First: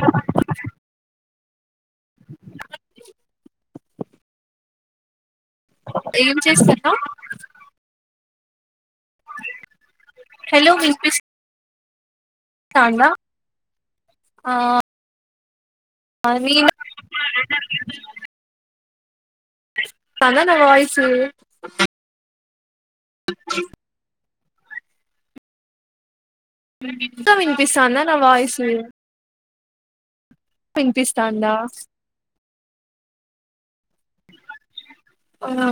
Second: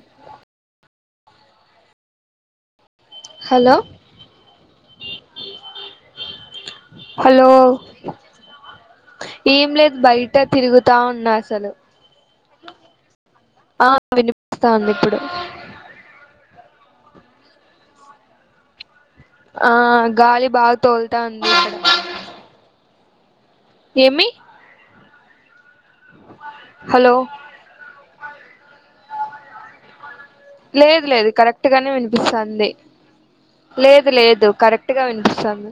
ఇకపై చేప్పచ్చ [unintelligible] హలో ఏం చేస్తార్ హలో ఏం లేద్ బయట హలో తిరుగుతా వినిపిస్తాందా ఉన్నా అసలు ఆ వినిపిస్తాంది ఇప్పుడు అ మీలో ఆ గాలి బాగా వాయిస్ తోలుతాంది ఇక్కడ అచ్ ఏమి హలో ఇంత విన్పిస్తాందా నా వాయిసు లేదు లేదు వినిపిస్తాందా కరెక్ట్ గానే వినిపిస్తంది లేదు లేదు కరెక్ట్ గా ఆ వినిపిస్తంది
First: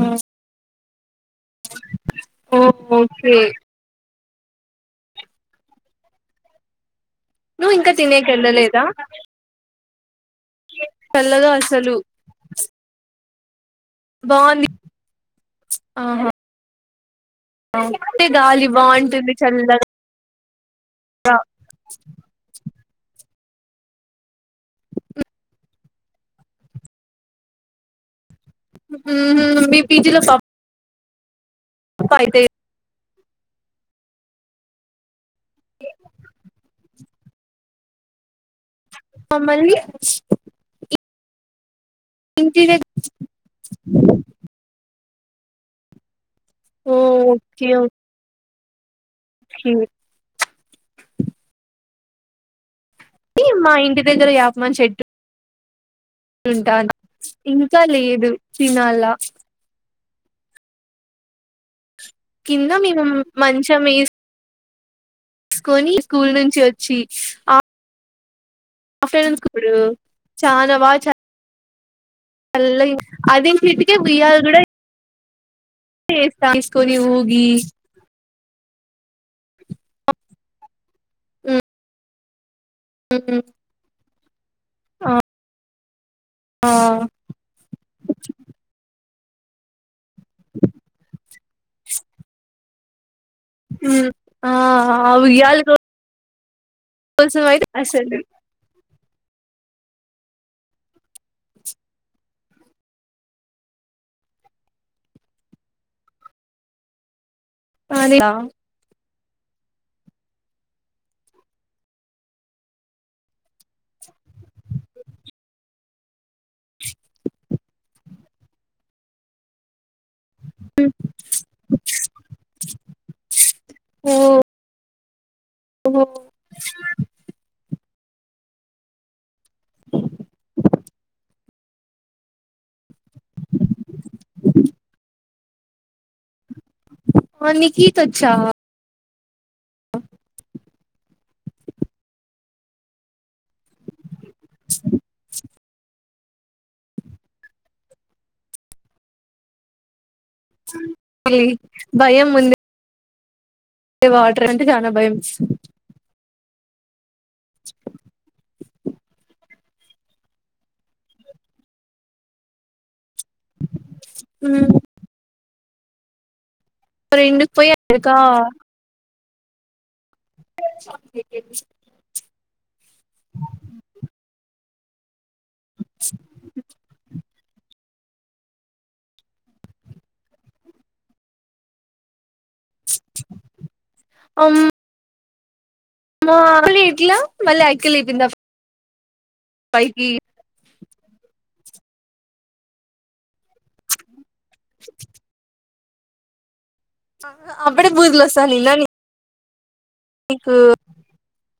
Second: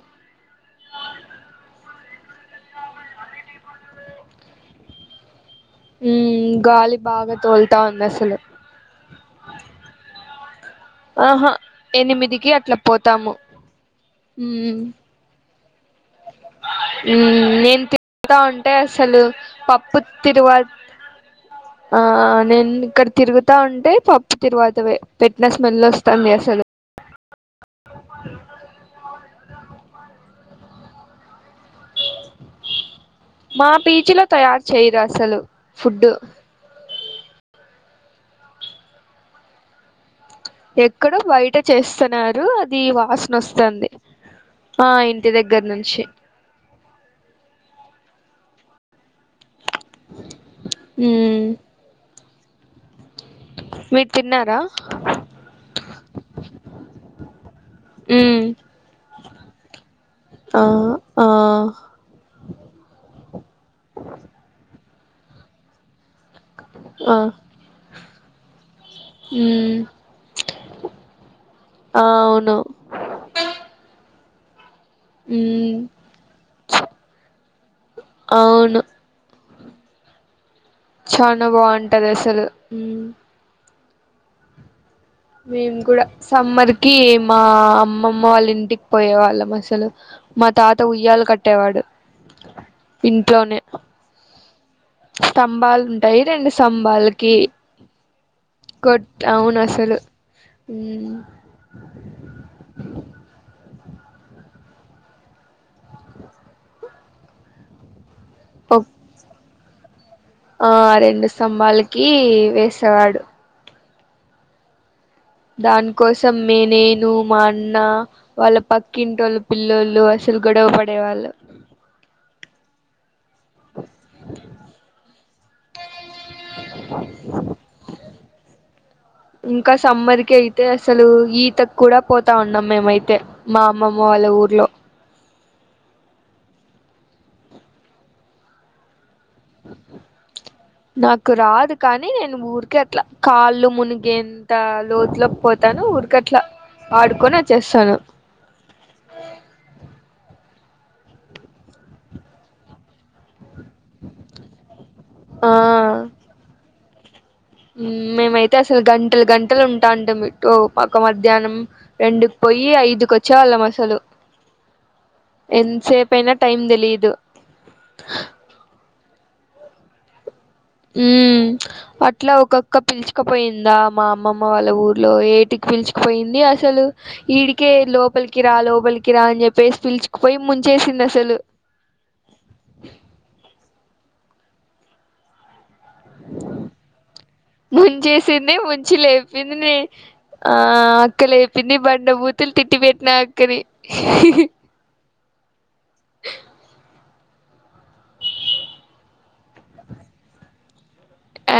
ఓ ఓకే ఉ గాలి బాగా నువ్వు ఇంకా తొలతాది తినేకి అస్సలు వెళ్ళలేదా చల్లగా ఆహా అసలు ఎనిమిదికి అట్ల పోతాము బాగుంది ఉహ్ ఆహా ఉ నేను అంటే తిరుగుతా గాలి ఉంటే అసలు బాగుంటుంది చల్లగా పప్పు తిరువాత్ ఆ నేన్ను అక్కడ తిరుగుతా ఉంటే పప్పు తిరువాత పె పెట్టిన స్మెల్ వస్తంది అసలు [unintelligible] ఉహు మీ బిజిలో పాప్ కయితే మా పీచ్ లో తయారు చేయరు అసలు ఫుడ్డు మమ్మల్ని స్ ఎక్కడో బయట చేస్తన్నారు ఇంటి అది దగ్గర వాసన వస్తంది ఆ ఇం టి దగ్గర్నుంచి ఓ ఓకే ఓకే ఉమ్ మా ఇంటి మీర్ తిన్నారా తింటాన్ ఇంకా లేదు మ్మ్ తినాలా ఆ ఆ కింద మేము మంచ మీ స్కొని స్కూల్ నుంచి వచ్చి ఆ ఆఫ్టర్నూన్స్ కూడా మ్మ్ చానా బాగా చ ఆ, అవును చల్లగా అదే కిటికీ ఉయ్యాల కూడా ఉమ్ చేస్తాం యేస్కొని ఊగి అవును చానా బాగుంటది అసలు మ్మ్ ఉమ్ మేము కూడా సమ్మర్ కి మా అమ్మమ్మ వాళ్ళ ఇంటికి పోయేవా ళ్ళం అసలు మా తాత ఉయ్యాలు కట్టేవాడు ఇంట్లోనే ఆ ఆ ఉయ్యాల స్తంభాలు ఉంటాయి రెండు స్తంభాలకి కోసం అయితే అసలు కొట్ అవును అసలు ఉమ్ ఆనీ ఓకే ఆ రెండు స్తంభాలకి వేసేవాడు దాని కోసం నేను మా అన్న వాళ్ళ పక్కింటోళ్ళ పిల్లో ల్లు అసలు గొడవ పడే వాళ్ళు ఓ ఓ ఇంకా సమ్మర్ కి అయితే అసలు ఈతకు కూడా పోతా ఉన్నాం మేమైతే తే మా అమ్మమ్మ వాళ్ళ ఊర్లో ఓ నీకి ఈత వచ్చా ఆ నాకు రాదు కానీ నేను ఊరికే అట్లా కాళ్ళు ముని గెంత లోతులోకి పోతాను ఊరిక అట్లా ఆడుకొని వచ్చేస్తాను మళ్ళీ భయం ముందే వాటర్ అంటే చానా భయం ఉమ్ మేమయి తే అసలు గంటలు గంటలు ఉంటాంటిమి ఒక మధ్యాహ్నం రెండు కి పోయి ఐదుకో చ్చేవాళ్ళం అసలు ఎంతసేపు అయినా టైమ్ తెలీదు రెండుకు పోయి అకా ఉమ్ అట్లా ఒక అక్క పిల్చుకపోయిందా మా అమ్మమ్మ వాళ్ళ ఊర్లో ఏ టికీ పిలిచికుపోయింది అసలు ఈడికే లోప లికిరా లోపలికిరా అని చెప్పేసి పిలిచుకుపోయి ముంచేసింది అసలు అ మ్మో మరి ఎట్లా మళ్ళీ ఆయక్కే లేపింది వచ్చి లేపింది పైకి ఆ అక్కలేపింది బండ బూతులు తిట్టి పెట్టిన ఆ అక్కనీ ఆ అప్పుడే బూతులు వస్తానిన్నా నీకు.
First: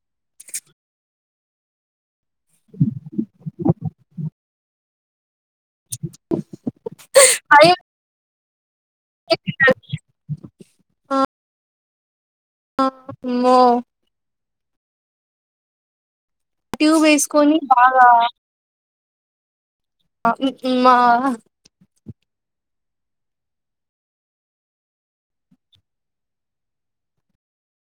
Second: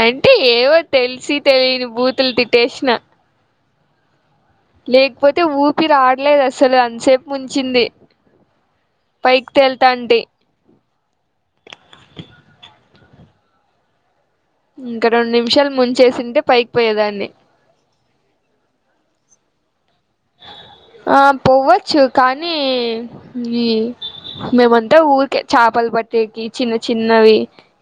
అంటే ఏవో తెలిసి తెలియని బూతులు తిట్టేసిన. లేకపోతే ఊపి రాడలేదు అసలు అంతసేపు ముంచింది. పైకి తేల్తాంది. ఆ అమ్మో ఇంకా రెండు నిమిషాలు ముంచేసింటే. పైకి ట్యూబ్ పోయేదాన్ని వేసుకొని బాగా. మా ఆ పోవచ్చు కానీ ఈ. మేమంతా ఊరికే చేపల పట్టేకి చిన్న చిన్నవి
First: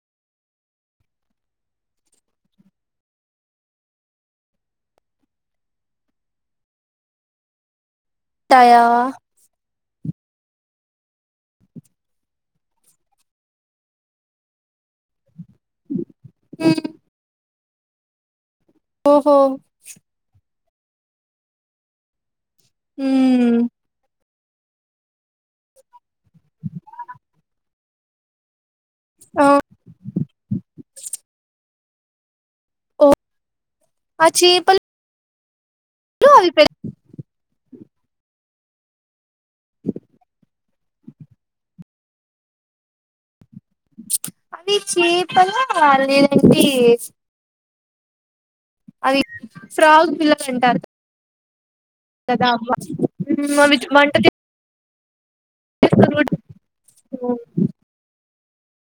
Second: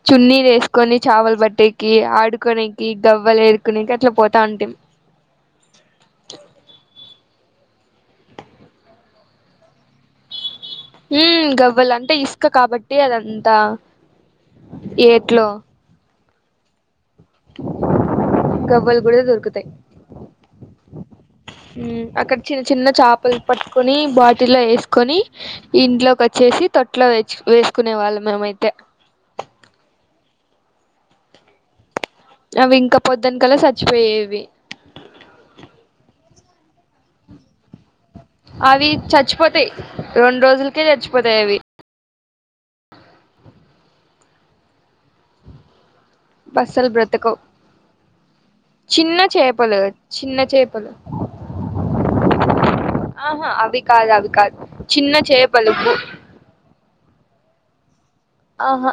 చున్నీ వేసుకొని చేపల. బట్టేకి ఆడుకోనేనికి గవ్వలు వరుకనేనికి అట్లా పోతా ఉంటాం. [unintelligible] ఉంటాయా. హ్మ్ గవ్వలు అంటే ఇసుక కాబట్టి అదంతా ఏట్లో. హ్మ్ గవ్వలు కూడా ఓహో దొరుకుతాయి, హ్మ్ అక్కడ. చిన్న చిన్న చేపలు ఉమ్ పట్టుకుని బాటి. ఇందులో వేసుకొని ఇంట్లోకి వచ్చేసి తొట్లో తెచ్చి వేసుకునే వాళ్ళం మేమైతే. ఆ అవి ఇంకా ఓ పొద్దునికలా ఆ చచ్చిపోయేవి. చేపలు [unintelligible] అది చచ్చిపోతాయి రెండు రోజులకే చచ్చిపోతాయి అవి. అది చేపల నేనంటి అస్సలు బ్రతకవు చిన్న చేపలు ఫ్రాగ్ చిన్న పిల్లలు అంటారు చేపలు. కదా ఆహా ఉమ్ అవి కాదు వంట అవి కాదు చిన్న చేప. [unintelligible] ఆహా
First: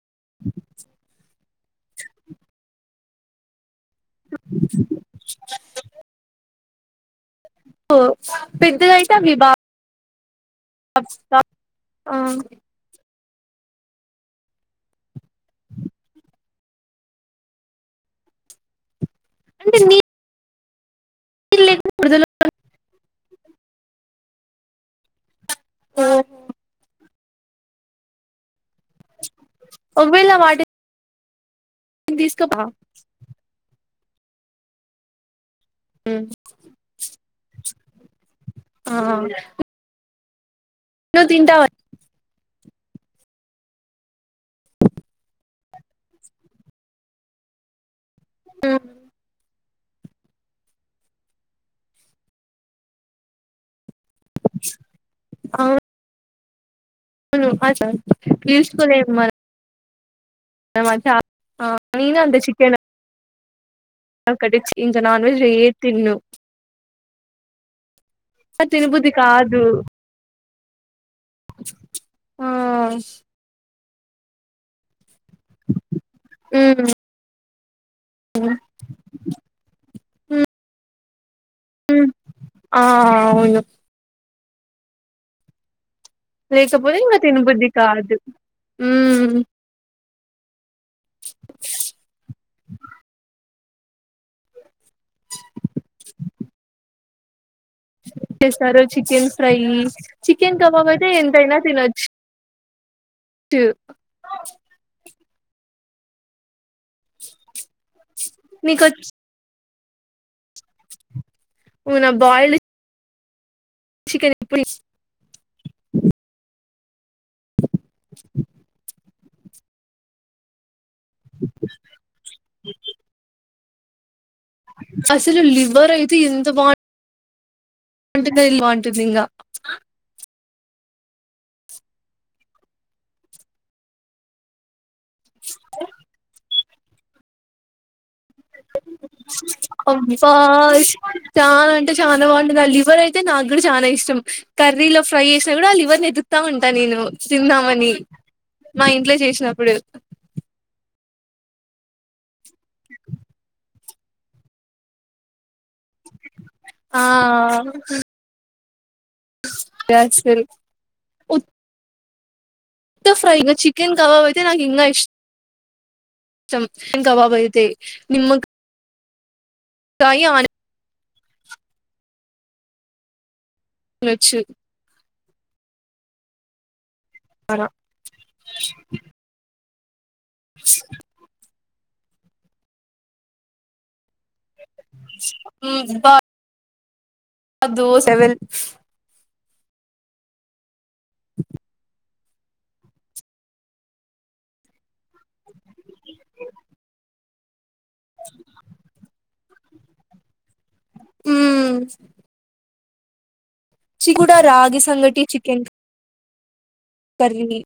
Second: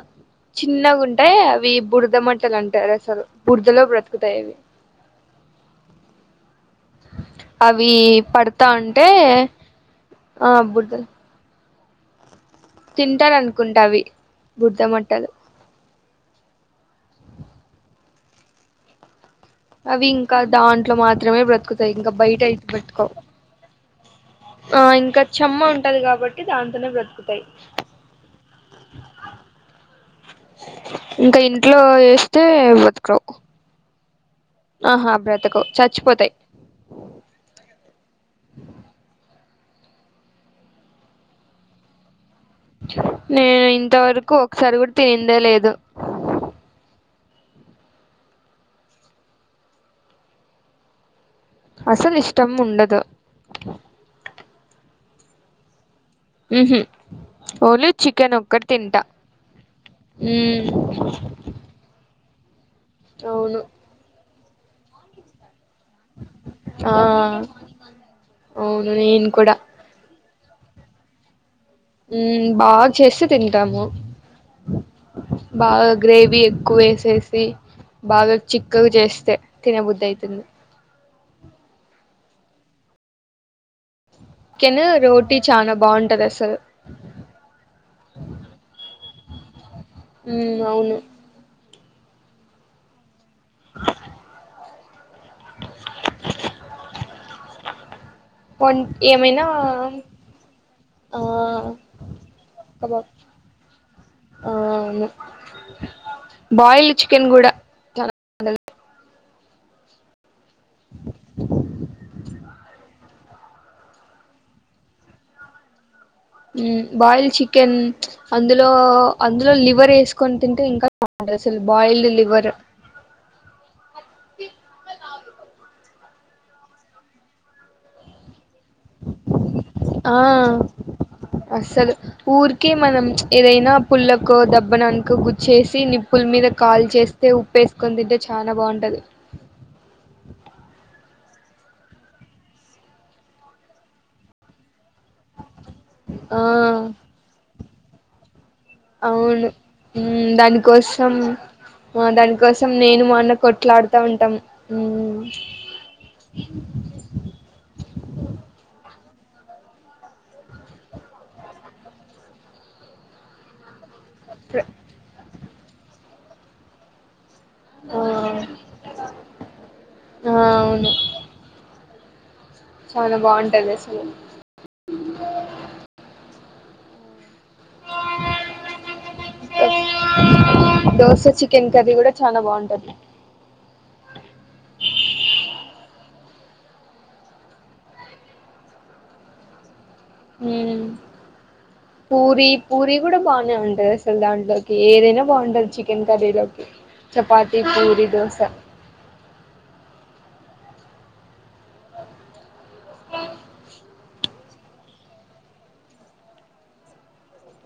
చిన్నగా ఉంటే అవి బురదమట్టలు అంటారు. అసలు బుర. ఇందులో బ్రతుకుతా ఇవి. ఉంటే ఆ బురద [unintelligible] ఆ తింటాల అనుకుంటా అవి బురద మట్టలు. అంటే అవి ఇంకా దాంట్లో మాత్రమే నీళ్ళు బ్రతుకుతాయి లేకుండా ఇంకా బురదలో బయట అయితే బ్రతుకౌ. ఆ ఇంకా చెమ్మా ఉంటది. కాబట్టి దాంతోనే బ్రతుకుతాయి. ఒకవేళ వాటి. ఇంకా ఇంట్లో వేస్తే బతకవు. ఆహా బ్రతుకౌ. హ్మ్, ఆహా నువ్వు తింటావతే. నేను ఇంతవరకు ఒకసారి కూడా తనిందే లేదు. [unintelligible] అసలు ఇష్టంమ్ ఉండదు. అవున్ ఉహు ఓన్లీ చికెన్ ఒక్కటి తింటా. ఉమ్ తర్వాత ఆ నేను అంత చికెన్. అవును ఒక టిచ్ ఇంత నాన్వెజ్ లో ఏది తిను. ఆ అవును తినబుది నేను కూడా కాదు. ఆ ఉమ్మ్ బాగా చేస్త తింటాము. బాగా గ్రేవీ ఎక్కువ మ్మ్ వేసేసి. బాగా చిక్కగ చేస్తే తినేబుద్ధి అయితది. మ్ ఆ ఆవును శనగ రోటీ చానా బాగుంట లేకపోతే ఇక తినబుద్దీ కాదు. మ్ అవును. ప్చ్ [unintelligible] వన్ చేస్తారు చికెన్ ఏమైనా ఫ్రై, చికెన్ కబాబ్ అయితే ఆ ఎంతైనా తినొచ్చు. కబాబ్. టూ బయిల్డ్ చికెన్ కూడా. చాలా బాగుంటది. నీ కో నువు నా బాయిల్డ్. Chicken leg piece. మ్ బాయిల్ చికెన్ అందులో అందులో లివర్ వేసుకొని తింటే ఇంకా. అది అసల్ బయిల్డ్ లివర్. అసలు లివర్ అయితే ఎంత బావు ఉంటుంది ఇల్ బావుంటది ఇంగా. అసలు ఊరికే మనం ఏదైనా పుల్లకో, దెబ్బనా ఇంక గుచ్చేసి, నిప్పుల మీద కాల్చేస్తే ఉప్పేసుకని తింటే చానా బాగుంటది అబ్బా చాలా అంటే చాలా బాగుంటుంది ఆ లివర్ అయితే నాకు కూడా చాలా ఇష్టం. కాని ఆయిల్ లో ఫ్రై చేసినా కూడా లివర్ని ఎతుకుతా ఆ ఉంటా నేను తిందామని. మా ఇంట్లో అవును చేసినప్పుడు మ్ దానికోసం మొత్తం దానికోసం నేను, మా అన్న కొట్లాడుతా ఉంటాం. మ్ ఆ అ డాన్స్ తెరేకు. ఉత్త ఫ్రైగా చికెన్ కబాబ్ అయితే నాకు ఇంకా ఇష్ ష్టం చికెన్ కబాబ్ అయితే. ఆ అయితే నిమ్మ ఆ అవును చాలా బాగుంటది అసలు. ఆనియనొచ్చు చానా దోశ చికెన్ కర్రి కూడా చాల బాగుంటది. మ్ అబ్బా అ దోస ఎవరిది. నేనే ఉ పూరీ, పూరీ కూడా బానే ఉంటది అసలు దాంట్లోకి ఏదైనా బాగుంటది. చికెన్ కర్రీలోకి. చపాతి, పూరీ, దోశ మ్ [unintelligible] చిగుడ రాగి సంగటి చికెన్. కర్వి మి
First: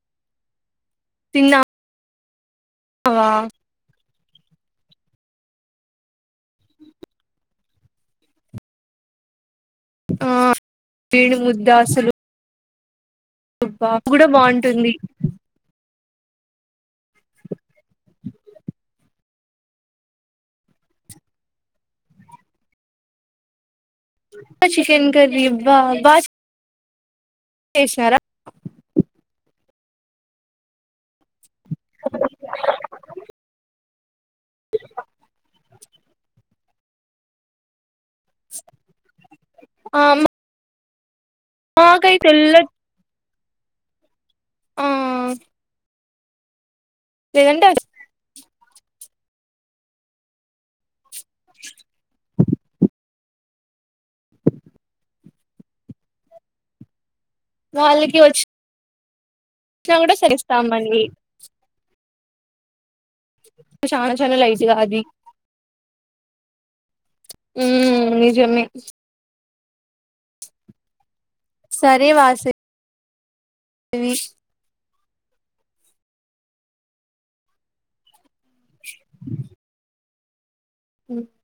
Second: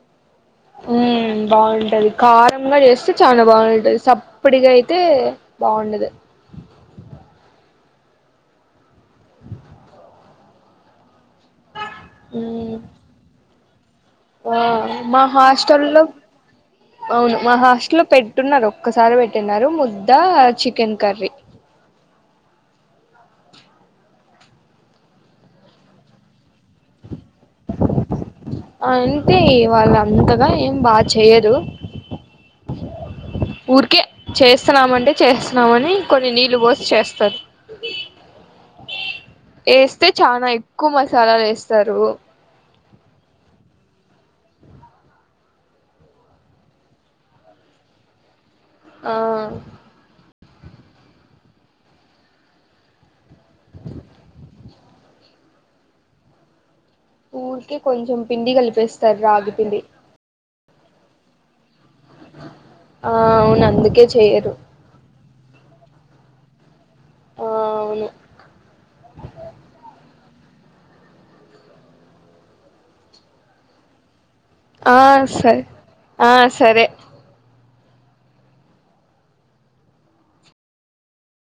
ఉమ్ బాగుంటది కారంగా చేస్తే చాలా బాగుంటది సప్ ఇప్పుడిగ అయితే బాగుండదు. ఆ తేనె ముద్ద అసలు. మ్ అబ్బ ఆ మ హాస్టల్ లో [unintelligible] అవును మా హాస్టల్లో లో పెట్టున్నారు ఒక్కసారి పెట్టిన ముద్ద చికెన్ కర్రీ ఆ చికెన్ కీ అబ్బా [unintelligible] వేసినారా అంటే వాళ్ళ అంతగా ఏం బాగా చేయర ఊరికే చేస్తున్నామంటే చేస్తున్నామని కొన్ని నీళ్ళు పోసి చేస్తారు ఆ ఏస్తే చనా ఎక్కువ మం చాలా వేస్తారు మాకైతే తెల్ల హమ్ లేదంటే అది ఆ [inaudible] ఊరికే కొంచెం పిండి కలిపేస్తారు రాగి పిండి వచ్చినకూడా సరిస్తాంమండి ఆ అవును అందుకే చాలా చాలా చెయ్యరు లైట్ గా అది ఆ హా అవును నిజమే సరే వాసీ వాసవి ఆ సరే ఆ సరే [inaudible] [unintelligible] హు